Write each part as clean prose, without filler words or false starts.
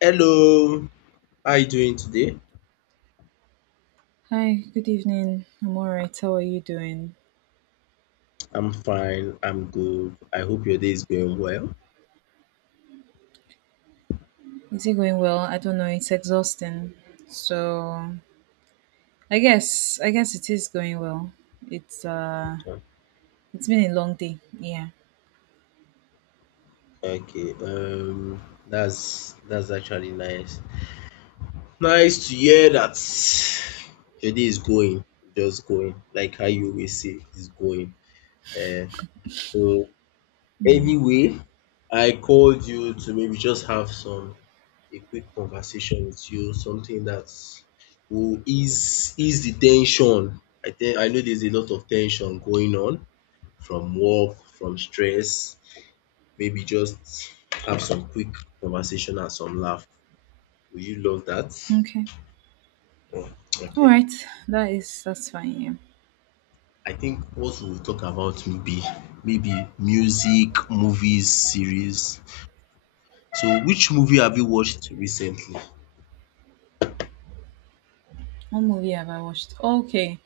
Hello, how are you doing today? Hi, good evening. I'm all right. How are you doing? I'm fine, I'm good. I hope your day is going well. Is it going well? I don't know. It's exhausting. So, I guess it is going well. It's uh it's been a long day. Yeah. Okay, that's actually nice. Nice to hear that your day is going, just going, like how you always say, is going. Uh, so anyway, I called you to maybe just have some a quick conversation with you, something that will ease the tension. I think I know there's a lot of tension going on from work, from stress, maybe just have some quick conversation and some laugh. Would you love that? Okay. Mm, All okay. right. That's fine. Yeah. I think what we'll talk about will be maybe music, movies, series. So which movie have you watched recently? What movie have I watched? Okay.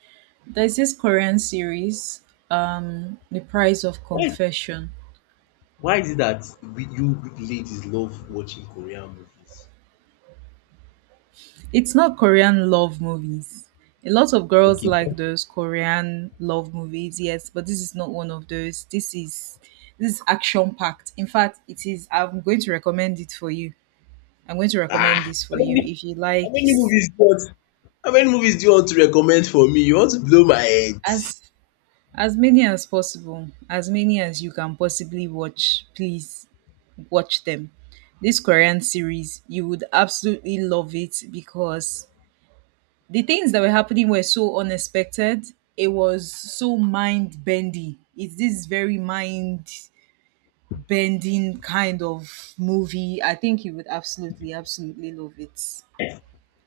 There's this Korean series, The Price of Why Confession. why is it that you ladies love watching Korean movies? It's not Korean love movies. A lot of girls Okay. like those Korean love movies, yes, but this is not one of those. This is action packed. In fact, it is. I'm going to recommend it for you. I'm going to recommend Ah, this for you if you how like many movies do you want? How many movies do you want to recommend for me? You want to blow my head? as as many as possible, as many as you can possibly watch. Please watch them. This Korean series, you would absolutely love it because the things that were happening were so unexpected. It was so mind bendy. It's this very mind bending kind of movie. I think you would absolutely, absolutely love it.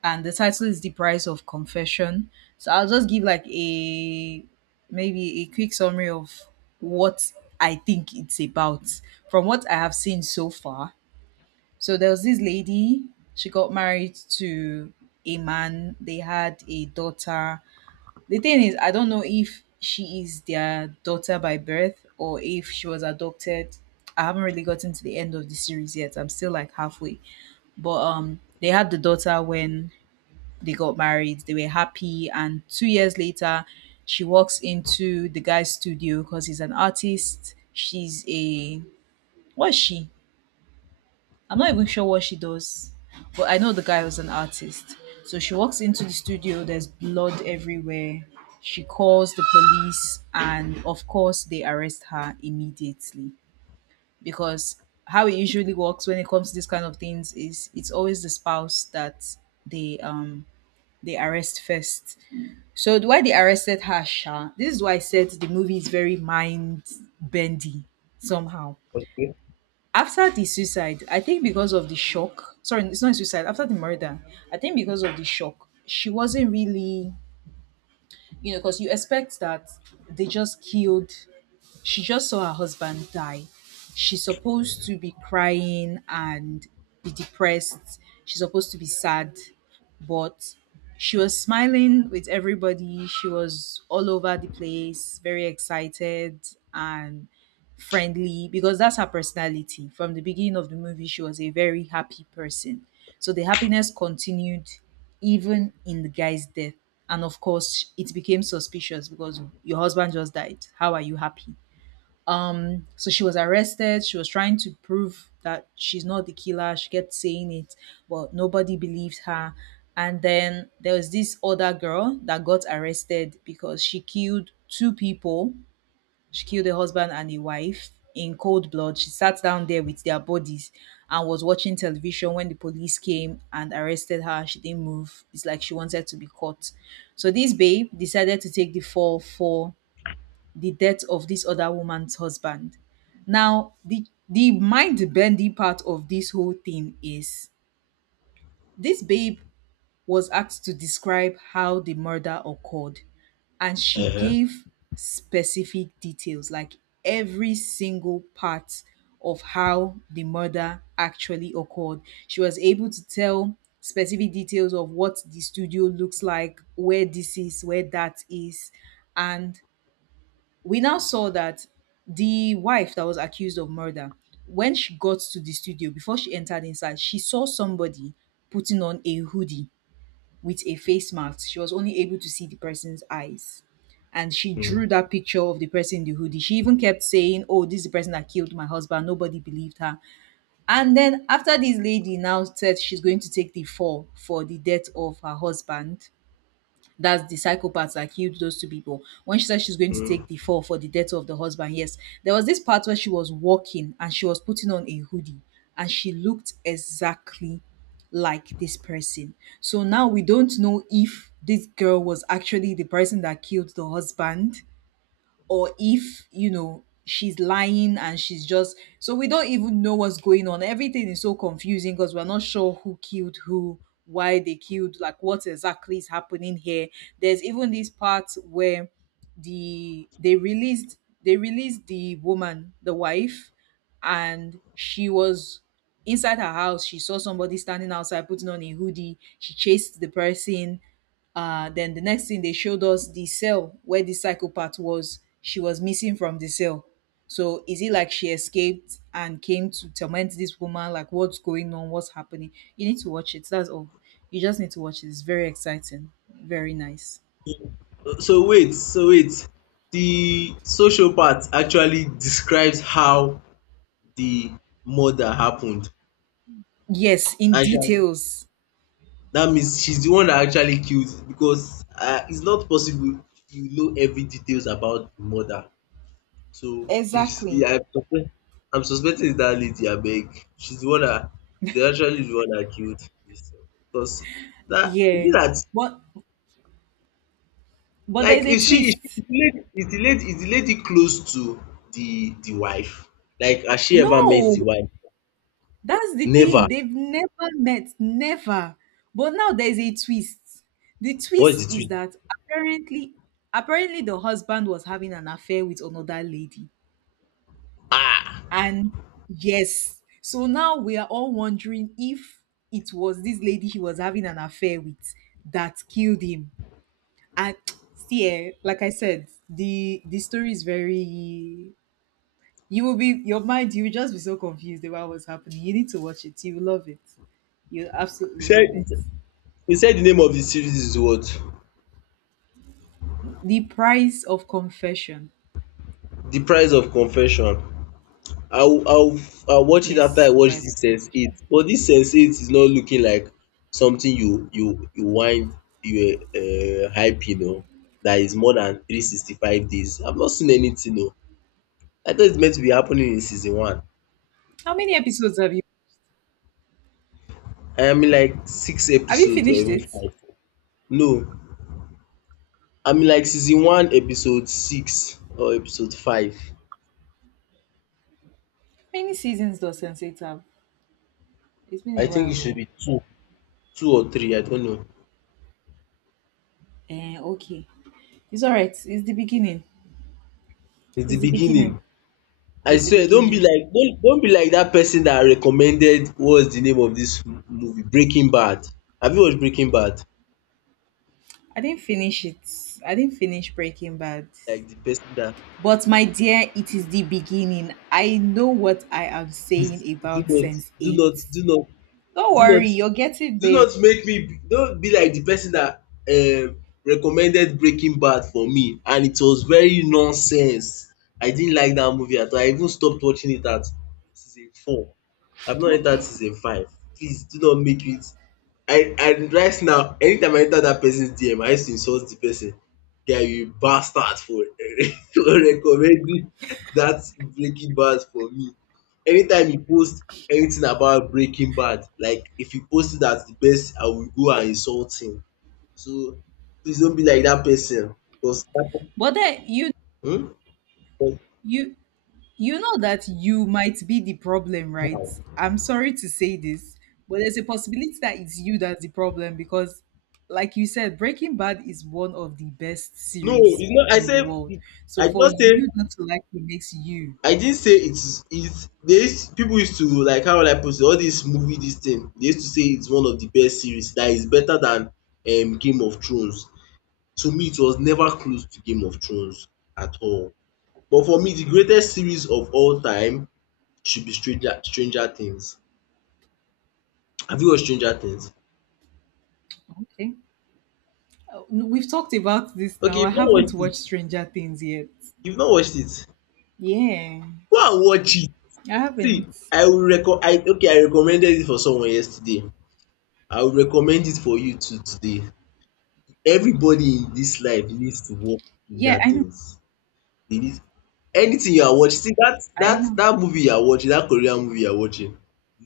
And the title is The Price of Confession. So I'll just give like a maybe a quick summary of what I think it's about from what I have seen so far. So there was this lady, she got married to a man, they had a daughter, the thing is, I don't know if she is their daughter by birth or if she was adopted. I haven't really gotten to the end of the series yet. I'm still like halfway. But they had the daughter when they got married. They were happy, and 2 years later she walks into the guy's studio because he's an artist. She's a what's she? I'm not even sure what she does, but I know the guy was an artist. So she walks into the studio, there's blood everywhere. She calls the police, and of course, they arrest her immediately because how it usually works when it comes to these kind of things is it's always the spouse that they they arrest first. So the why they arrested her, Sha? This is why I said the movie is very mind bendy somehow after the suicide, I think because of the shock, sorry, it's not suicide, after the murder, I think because of the shock, she wasn't really, you know, because you expect that they just killed she just saw her husband die. She's supposed to be crying and be depressed. She's supposed to be sad, but she was smiling with everybody. She was all over the place, very excited and friendly because that's her personality. From the beginning of the movie, she was a very happy person. So the happiness continued even in the guy's death. And of course, it became suspicious because your husband just died. How are you happy? So she was arrested. She was trying to prove that she's not the killer. She kept saying it, but nobody believed her. And then there was this other girl that got arrested because she killed two people. She killed a husband and a wife in cold blood. She sat down there with their bodies and was watching television when the police came and arrested her. She didn't move. It's like she wanted to be caught. So this babe decided to take the fall for the death of this other woman's husband. Now, the mind bending part of this whole thing is this babe was asked to describe how the murder occurred, and she Uh-huh. gave specific details, like every single part of how the murder actually occurred. She was able to tell specific details of what the studio looks like, where this is, where that is, and we now saw that the wife that was accused of murder, when she got to the studio, before she entered inside, she saw somebody putting on a hoodie with a face mask. She was only able to see the person's eyes. And she Mm, drew that picture of the person in the hoodie. She even kept saying, "Oh, this is the person that killed my husband." Nobody believed her. And then, after this lady now said she's going to take the fall for the death of her husband, that's the psychopath that killed those two people. When she said she's going to take mm. the fall for the death of the husband, yes, there was this part where she was walking and she was putting on a hoodie, and she looked exactly like this person. So now we don't know if this girl was actually the person that killed the husband, or if you know she's lying, and she's just so we don't even know what's going on. Everything is so confusing because we're not sure who killed who, why they killed, like what exactly is happening here. There's even this part where they released, they released the woman the wife, and she was inside her house, she saw somebody standing outside putting on a hoodie, she chased the person. Then the next thing they showed us the cell where the psychopath was, she was missing from the cell. So is it like she escaped and came to torment this woman? Like what's going on, what's happening? You need to watch it, that's all. You just need to watch it, it's very exciting, very nice. So wait, so wait. The social part actually describes how the murder happened. Yes, in And details. that means she's the one that actually killed, because it's not possible you know every details about the murder. So Exactly. yeah, I'm suspecting it's that lady Abeg. She's the one that she's actually the one that killed this. Because that is it Yeah, that. but there's Like a twist. is the lady close to the wife? Like has she ever met No. the wife? That's the thing. Never. They've never met, never. But now there's a twist. The What twist is the is tweet? that apparently, apparently the husband was having an affair with another lady. Ah! And yes, so now we are all wondering if it was this lady he was having an affair with that killed him. And see, eh, like I said, the story is very you will be your mind. You will just be so confused about what's happening. You need to watch it. You will love it. You'll He absolutely said love it. he said the name of the series is what? The Price of Confession. The Price of Confession. I'll I'll I'll watch it after Yes, I The watch Price of this Sense Eight. Confession. But this Sense Eight is not looking like something you wind you hype you know that is more than 365 days. I've not seen anything. No, I thought it's meant to be happening in season one. How many episodes have you? I am like six Have you episodes or finished even it? five. No, I'm in like season one, episode six or episode five. Many seasons does Sense8 have? It's been I a think while. it should Ago. be two or three. I don't know. Eh, okay. It's all right. It's the beginning. It's the It's the beginning. beginning. I It's the swear, don't be beginning. like don't don't be like that person that recommended, what's the name of this movie? Breaking Bad. Have you watched Breaking Bad? I didn't finish it. I didn't finish Breaking Bad. Like the person that, But my dear, it is the beginning. I know what I am saying please do about not Sense do not 8. do not Don't do worry, not you're getting do there. not make me, don't be like the person that um recommended Breaking Bad for me, and it was very nonsense. I didn't like that movie at all. I even stopped watching it at season four. I've not entered Okay. season five. Please do not make it. I And right now, anytime I enter that person's DM, I used to insult the person. Guy, you bastard, for for recommending that Breaking Bad for me. Anytime you post anything about Breaking Bad, like if you post it as the best, I will go and insult him. So please don't be like that person. Because that, But then you hmm? Because you you know that you might be the problem, right? I'm sorry to say this, but there's a possibility that it's you that's the problem because like you said, Breaking Bad is one of the best no, series it's not. I in the said, world. I So did for not say you not to like it makes you I didn't say it's, there is people used to like, how will I put it, all this movie this thing, they used to say it's one of the best series, that is better than Game of Thrones. To me, it was never close to Game of Thrones at all. But for me, the greatest series of all time should be Stranger Things. Have you watched Stranger Things? okay. No, we've talked about this Okay, now. I you've not haven't watched watched it. Stranger Things yet. You've not watched it. Yeah, Go and watch it. I See, haven't. I will reco I okay, I recommended it for someone yesterday. I will recommend it for you too today. Everybody in this life needs to watch Yeah, Stranger I know. Things. They need anything you are watching. See that I that know that movie you are watching, that Korean movie you are watching,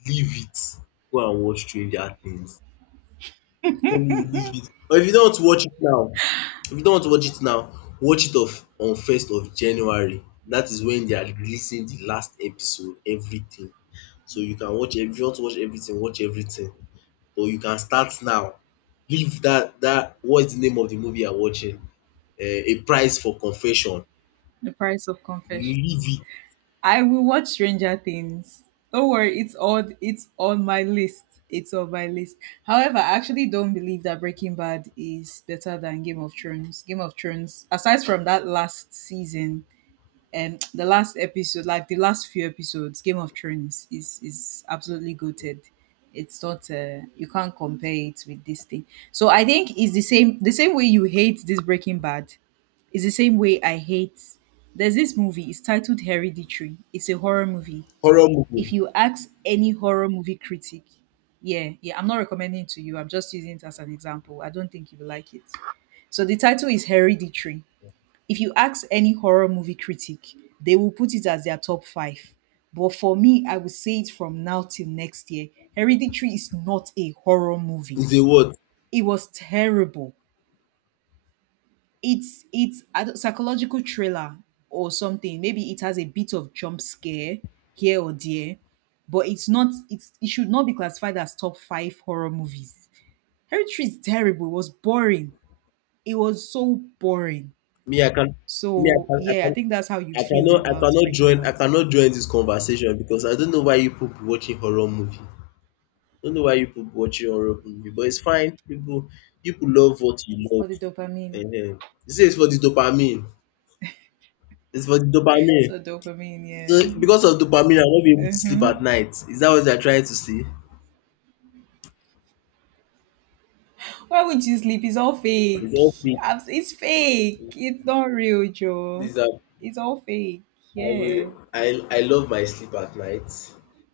leave it. Go and watch Stranger Things. Totally leave it. Or if you don't want to watch it now, if you don't want to watch it now, watch it of on first of January. That is when they are releasing the last episode, everything. So you can watch if you want to watch everything, watch everything. But you can start now. Leave that what's the name of the movie you're watching? Uh, a Price for Confession. the price of confession. Leave it. I will watch Stranger Things. Don't worry, it's on my list. It's on my list. However, I actually don't believe that Breaking Bad is better than Game of Thrones. Game of Thrones, aside from that last season, the last episode, like the last few episodes, Game of Thrones is absolutely goated. It's not you can't compare it with this thing. So I think it's the same way you hate this Breaking Bad. It's the same way I hate. There's this movie. It's titled Hereditary. It's a horror movie. Horror If movie you ask any horror movie critic, yeah, yeah, I'm not recommending it to you. I'm just using it as an example. I don't think you will like it. So the title is Hereditary. If you ask any horror movie critic, they will put it as their top five. But for me, I would say it from now till next year. Hereditary is not a horror movie. is a what? It was terrible. It's a psychological thriller or something. Maybe it has a bit of jump scare here or there, but it's not. It's it should not be classified as top five horror movies. Hereditary is terrible. It was boring. It was so boring. Me, I can me So yeah, I think that's how you feel about Breaking I Bad. cannot join this conversation, because I don't know why you people be watching horror movie. Don't know why you people watch your horror movie, but it's fine. People love what you It's for love. the dopamine. Ehen. You say it's for the dopamine. It's for the dopamine. So So dopamine, because of dopamine, I won't be able yeah. to sleep Mm-hmm. at night. Is that what they are trying to say? Why would you sleep? It's all It's fake. all fake. It's fake. It's not real, Joe. Please, I It's all fake. Yeah. will. I love my sleep at night.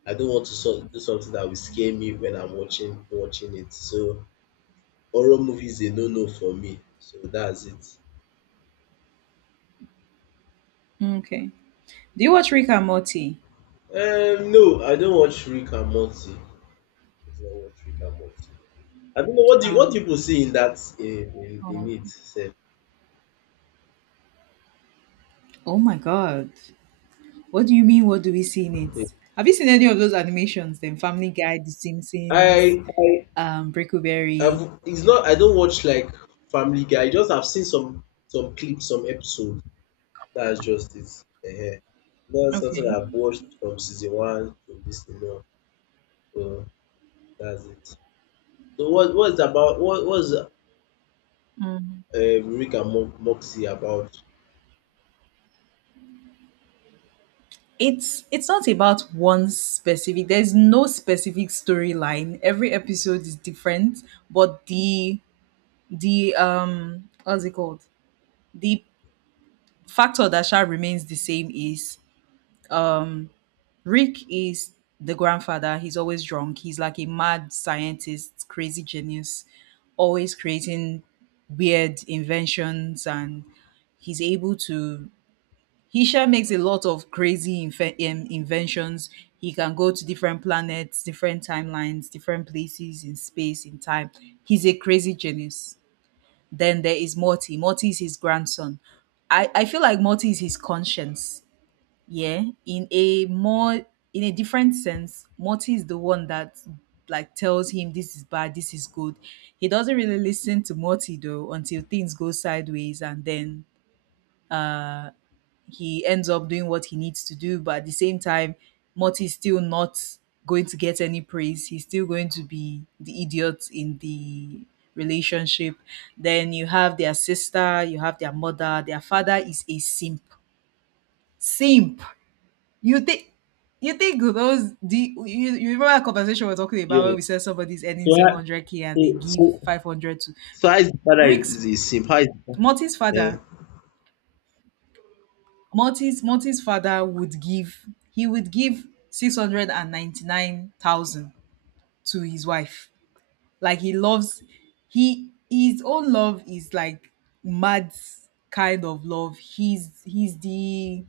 I don't want to so, do something that will scare me when I'm watching it. So horror movies, a no no for me. So that's it. Okay. Do you watch Rick and Morty? No, I don't watch Rick and Morty. I don't watch Rick and Morty. I don't know, what do you, what do Um, people see in that in oh. it sef. Oh my God. What do you mean? What do we see in it? Have you seen any of those animations? Then Family Guy, The Simpsons, I I Brickleberry. It's not I don't watch like Family Guy. I just have seen some clips, some episode. That's just it. Ehen. Not something Okay. I've watched from season one to this thing now. So that's it. So what what's about what was Rick and Moxie about? It's not about one specific there's no specific storyline, every episode is different. But the what's it called, the factor that shall remains the same is Rick is the grandfather, he's always drunk, he's like a mad scientist, crazy genius, always creating weird inventions. And he's able to he sha makes a lot of crazy inventions. He can go to different planets, different timelines, different places in space, in time. He's a crazy genius. Then there is Morty. Morty is his grandson. I feel like Morty is his conscience. Yeah. In a different sense, Morty is the one that like tells him this is bad, this is good. He doesn't really listen to Morty though until things go sideways, and then he ends up doing what he needs to do, but at the same time, Morty is still not going to get any praise. He's still going to be the idiot in the relationship. Then you have their sister, you have their mother, their father is a simp. Simp. You think you think those the you, you remember that conversation we are talking about where we Yes. said somebody's So earning how 700k so and they give so 500 to so how is the father, Rick's is a simp? How is the father? Morty's father. Morty's father would give, 699,000 to his wife. Like he loves, he his own love is like mad kind of love.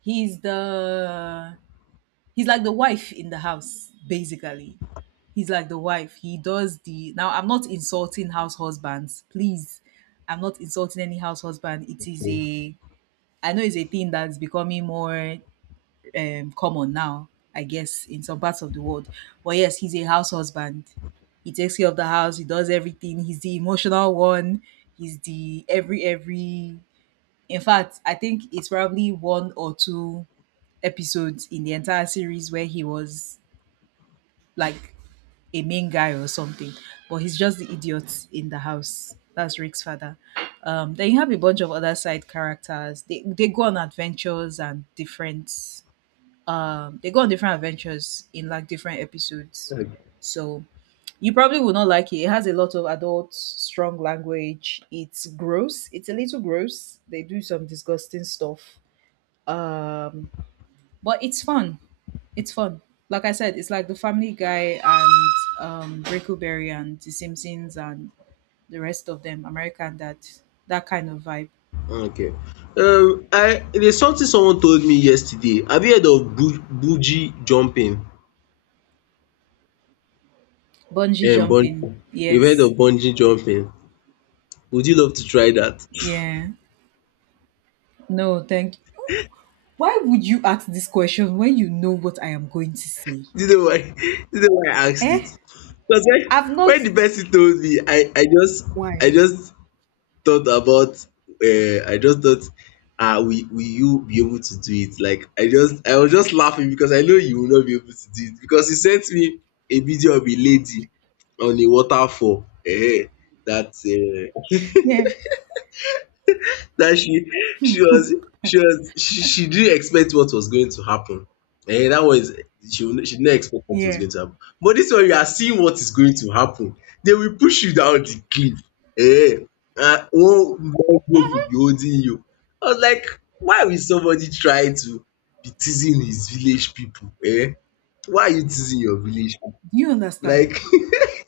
he's the he's like the wife in the house basically. He's like the wife. He does the Now I'm not insulting house husbands. Please. I'm not insulting any house husband. It is a I know it's a thing that's becoming more common now, I guess, in some parts of the world. But yes, he's a house husband. He takes care of the house. He does everything. He's the emotional one. He's the every every. In fact, I think it's probably one or two episodes in the entire series where he was like a main guy or something. But he's just the idiot in the house. That's Rick's father. Then you have a bunch of other side characters. They go on adventures and different they go on different adventures in like different episodes, Yeah. so you probably will not like it. It has a lot of adult strong language. It's gross. It's a little gross. They do some disgusting stuff, um but it's fun. It's fun. Like I said, it's like the family Guy and Brickleberry and The Simpsons and the rest of them, American Dad. That kind of vibe. Okay. I there's something someone told me yesterday. Have you heard of bu bungee jumping? Bungee jumping, Bungee. You've heard yes. of bungee jumping? Would you love to try that? Yeah, no thank. Why would you ask this question when you know what I am going to say? Do you know why? Do you know why I asked it? Eh? Because I've not. when the person told me, I Why? just thought about I just thought, ah, will you be able to do it? Like, I just, I was just laughing because I know you will not be able to do it, because you sent me a video of a lady on a waterfall. Eh, that uh, Yeah, that she was she didn't expect what was going to happen. Eh, that was she didn't expect what was yeah. going to happen. But this one, you are seeing what is going to happen. They will push you down the cliff. Eh, and one group will be holding you. I was like, why will somebody try to be teasing his village people? Eh, why are you teasing your village people? Do you understand? Like,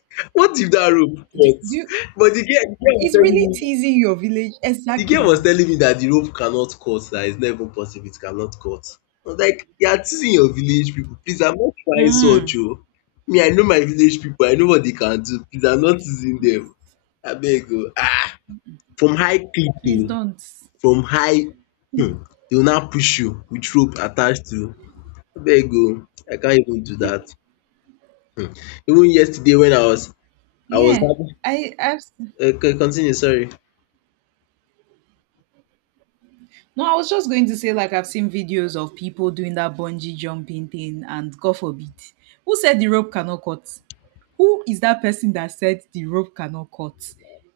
what if that rope Do, do cuts? you, But the girl was it's telling really me teasing your village. the girl was Exactly. telling me that the rope cannot cut, that it's not even possible, it cannot cut. I was like, you are teasing your village people, please, I'm not trying such Mm, oo. Me, I know my village people, I know what they can do, please, I'm not teasing them. Abeg oo, from high cliff please oo, don't. from high they will now push you with rope attached to. Abeg oo, I can't even do that. Even yesterday when I was Yeah, having, I, I've. Continue, sorry. No, I was just going to say, like, I've seen videos of people doing that bungee jumping thing, and God forbid, who said the rope cannot cut? Who is that person that said the rope cannot cut?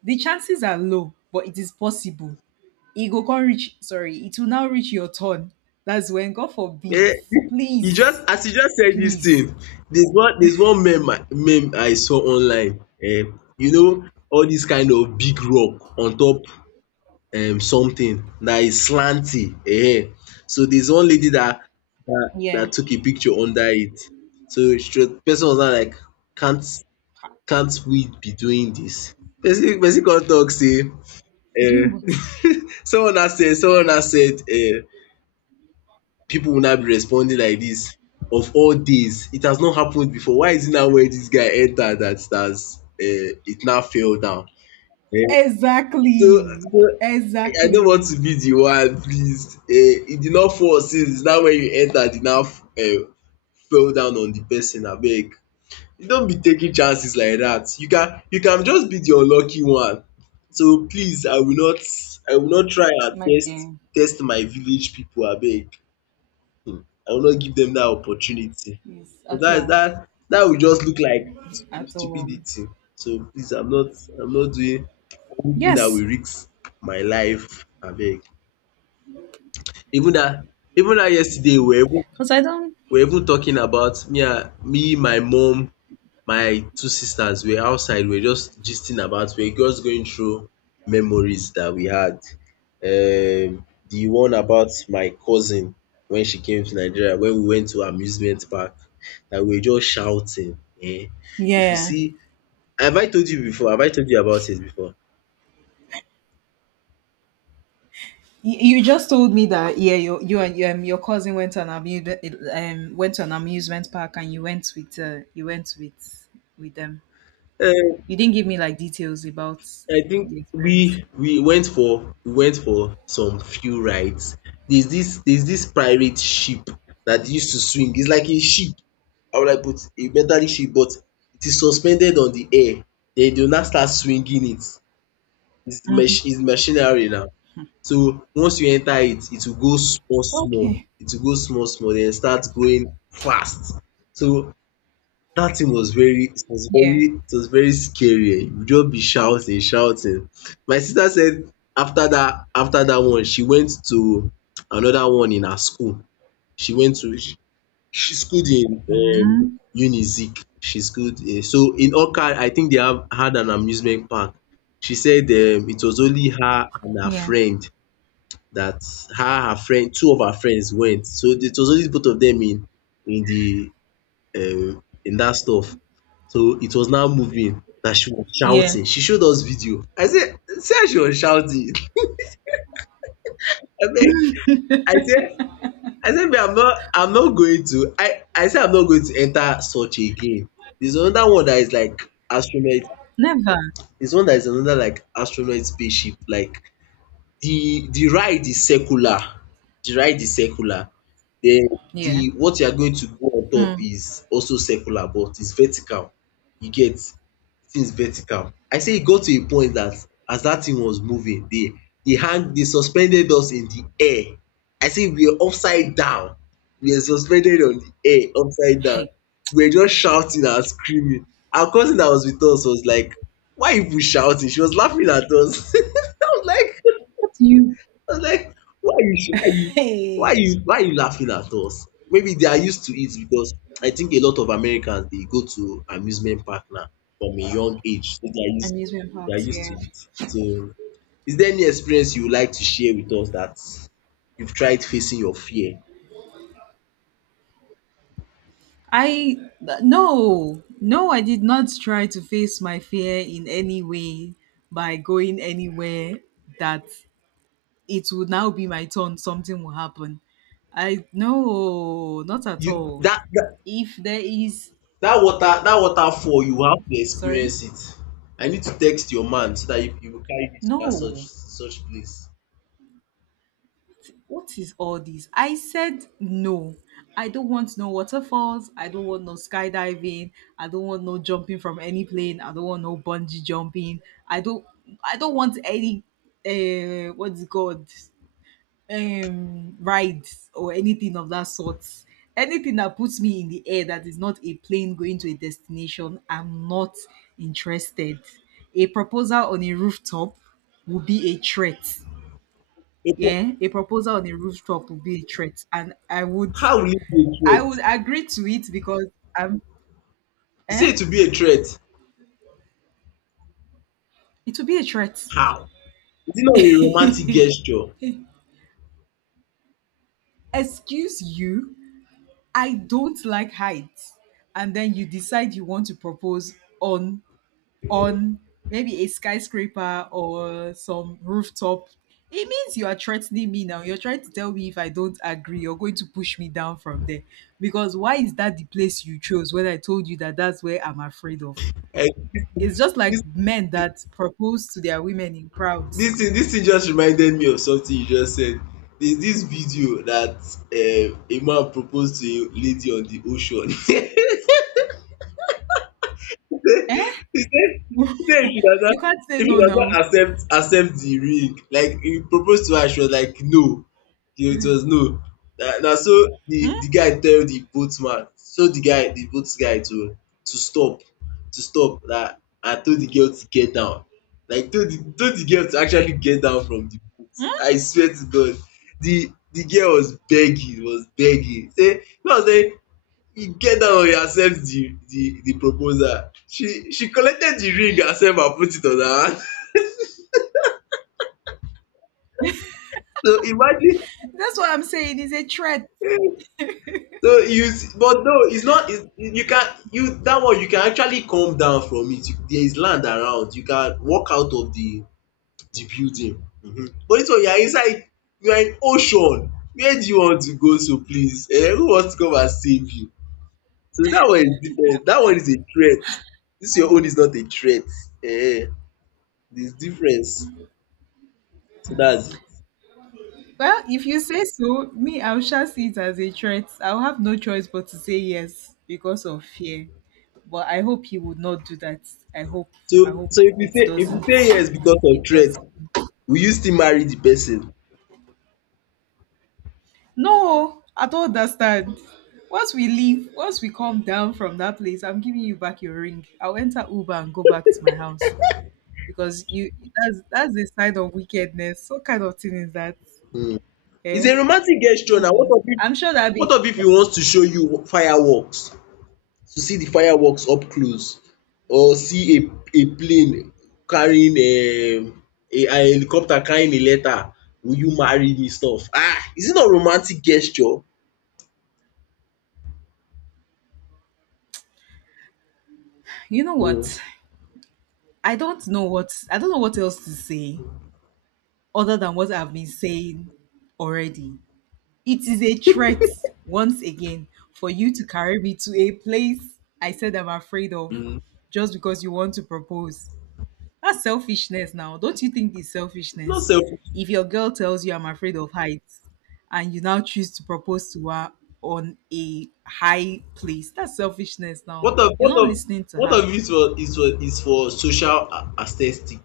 The chances are low, but it is possible. It go come reach, sorry, it will now reach your turn. That's when, God forbid, Eh, you just, please, as you just said this please. thing, there's one meme, I saw online, you know all this kind of big rock on top, something that is slanty. Eh, so there's one lady that that Yeah. dat took a picture under it. So she was, person was now like, can't can't we be doing this? Person come talk sey, Doing um what? Someone has said people will not be responding like this. Of all days it has not happened before, why is it now where this guy entered that that's it now fell down. Yeah. so Exactly. so I don't want Exactly. to be the one, please, it did not fall since. It's now when you entered, it now fell down on the person abeg. You don't be taking chances like that, you can just be the unlucky one. So please, I will not try and My test dear. test my village people abeg. Hmm, I will not give them that opportunity. Yes, So at that all. that that will just look like At all. stupidity. So please, I'm not doing anything that Yes, will risk my life abeg. Even that, yesterday we were even, because I don't. we were even talking about, me and me, my mom, my two sisters were outside, we were just gisting about, we were just going through memories that we had. The one about my cousin, when she came to Nigeria, when we went to amusement park, that we were just shouting. um If you Yeah. see, have I told you before? Have I told you about it before? You just told me that, yeah, you and your cousin went to an amusement park, and you went with them. um You didn't give me like details about I think the experience. we went for some few rides. There's this pirate ship that used to swing. It's like a ship. How will I put it? A metallic ship but it is suspended on the air. Then they will now start swinging it. Mhm. It's machinery now. So once you enter it, it will go small small. Okay. It will go small small then start going fast. So that thing was very Yeah. It was very scary You will just be shouting shouting. My sister said after that one she went to another one in her school. She went to she she schooled in um Mm. Unizik. She schooled in so in Awka I think they have had an amusement park. She said it was only her and her Yeah. friend that her her friend two of her friends went. So it was only both of them in the in that stuff. So it was now moving that she was Yeah. shouting. She showed us video. I said, see how she was shouting. I mean, I said, I said, me, I'm not going to. I said, I'm not going to enter such a game. There's another one that is like astronaut. Never. There's one that is another like astronaut spaceship. Like the ride is circular. The ride is circular. Then Yeah. the what you are going to go on top Mm. is also circular, but it's vertical. You get things vertical. I say e got to a point that as that thing was moving, they hang they suspended us in the air. I say we were upside down. We were suspended on the air upside down. Hey. We were just shouting and screaming. Our cousin that was with us was like, why you people shouting? She was laughing at us. What do you? I was like, Hey. Why are you laughing at us? Maybe they are used to it because I think a lot of Americans they go to amusement park now from a young age. So Amusement they are parks. used Yeah. to it. So is there any experience you would like to share with us that you've tried facing your fear? I, no, no, I did not try to face my fear in any way by going anywhere that it would now be my turn something will happen. I, no, not at You all. that that, If there is, that water that waterfall you have to sorry, experience it. I need to text your man so that you will carry me to that such no. such place. What is all this? I said no. I don't want no waterfalls. I don't want no skydiving. I don't want no jumping from any plane. I don't want no bungee jumping. I don't I don't want any what's it called, rides or anything of that sort. Anything that puts me in the air that is not a plane going to a destination, I'm not interested. A proposal on a rooftop will be a threat. But Yeah, a proposal on a rooftop would be a threat, and I would, How will it be a I would threat? agree to it because um You say eh it will be a threat. it would be a threat. How? Is it not a romantic gesture? Excuse you, I don't like heights, and then you decide you want to propose on on maybe a skyscraper or some rooftop. It means you are threatening me now. You're trying to tell me if I don't agree, you're going to push me down from there. Because why is that the place you chose when I told you that that's where I'm afraid of? Like It's just like this men that propose to their women in crowds. This thing just reminded me of something you just said. There's this video that a man proposed to a lady on the ocean He said, he said You can't say if she no does now. not accept the ring, like he proposed to her, she was like, no. You know, it was no. Na na so the guy tell the boatman, so the boat guy to to stop, to stop na and told the girl to get down. Like told the girl to actually get down from the boat. I swear to God. The girl was begging, was begging. Say, you know say you get down one accept the proposal she collected the ring herself and put it on her hand so imagine That's what I'm saying. It's a threat. so you but no it's not it's you can you that one you can actually come down from it. You, there is land around you can walk out of the building but this one you are inside you are in ocean where do you want to go so please who wants to come and save you so that one is different that one is a threat this your own Oh. is not a threat. Eh. There is difference. So that's it. Well, if you say so, me, I shall see it as a threat. I'll have no choice but to say yes because of fear. But I hope he would not do that. I hope. So I hope so it if you doesn't. say yes because of It threat, does. will you still marry the person? No, I don't understand. Once we leave, once we come down from that place, I'm giving you back your ring. I'll enter Uber and go back to my house. Because you, that's the side of wickedness. What kind of thing is that? um It's Eh? a romantic gesture now. No. I'm sure that be, What of if he wants to show you fireworks, to see the fireworks up close or see a plane carrying a an helicopter carrying a letter, will you marry me stuff? Ah, is it not romantic gesture? you know what? um I don't know what else to say other than what I've been saying already. It is a threat once again for you to carry me to a place I said I'm afraid of um just because you want to propose. That's selfishness now. Don't you think it's Not selfishness? self. If your girl tells you I'm afraid of heights and you now choose to propose to her on a high place, that's selfishness now. What of You're what not of listening to what of her. it for is for social aesthetic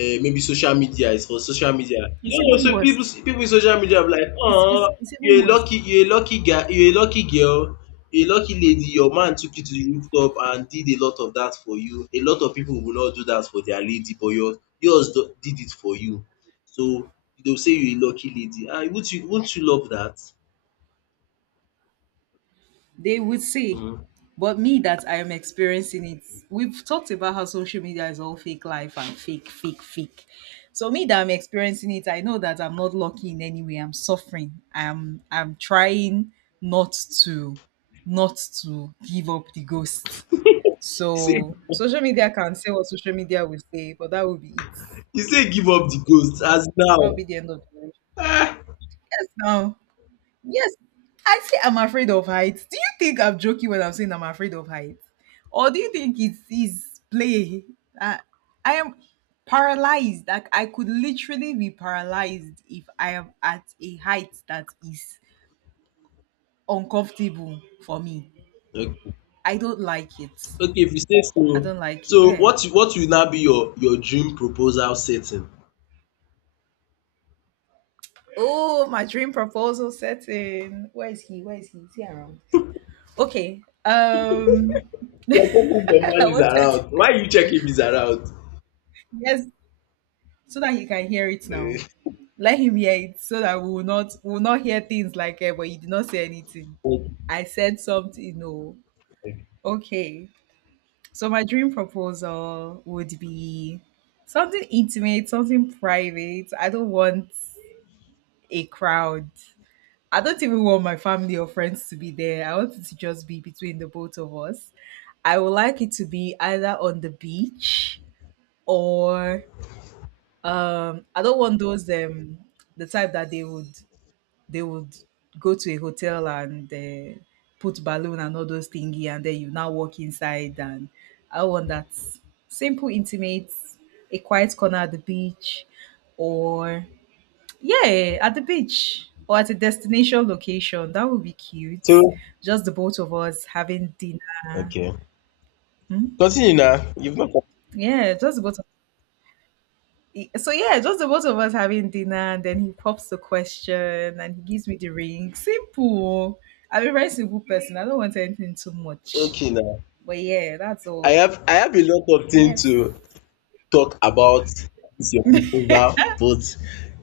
maybe social media is for social media. You It's know even so worse. pipu in social media be like It's it's, it's even worse. You a lucky girl you a lucky lady your man took you to the rooftop and did a lot of that for you. A lot of pipu will not do that for their lady but yours do did it for you. So dey will say you a lucky lady and won't you love that? They would say, um but me that I am experiencing it, we've talked about how social media is all fake life and fake, fake, fake. So me that I'm experiencing it, I know that I'm not lucky in any way. I'm suffering. I'm trying not to, not to give up the ghost. you say So social media can say what social media will say, but that will be it. you say give up the ghost as That'll be now. the end of the relationship. Yes now. Yes, I say I'm afraid of heights. Do you think I'm joking when I'm saying I'm afraid of heights? Or do you think it's play? Uh, I am paralyzed. Like, I could literally be paralyzed if I am at a height that is uncomfortable for me. Okay. I don't like it. Okay, if you say I so. don't like it, So yeah. What will now be your dream proposal setting? Oh, my dream proposal setting. Where is he? Where is he? Is he around? Okay. You're checking if your man is What? around. Why you check if he's around? Yes, so that he can hear it now. Eh, Let him hear it so that we will not hear things like, eh, but you did not say anything. I said something. No. Okay. So my dream proposal would be something intimate, something private. I don't want a crowd. I don't even want my family or friends to be there. I want it to just be between the both of us. I would like it to be either on the beach or I don't want those the type that they would go to a hotel and put balloon and all those thingy and then you now walk inside, and I want that simple intimate, a quiet corner at the beach, or yeah, at the beach or at a destination location. That would be cute. so Just the both of us having dinner. okay, Hmm? continue now. You've not Yeah, just the both So yeah, just the both of us having dinner, and then he pops the question, and he gives me the ring. Simple. I'm a very simple person. I don't want anything too much. okay now. But yeah, that's all. I have a lot of things Yes. to talk about this your proposal, but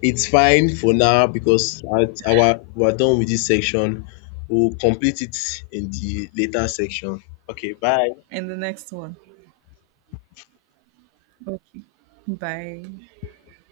it's fine for now because at our we're done with this section. We'll complete it in the later section. Okay, bye. And the next one. Okay. Bye.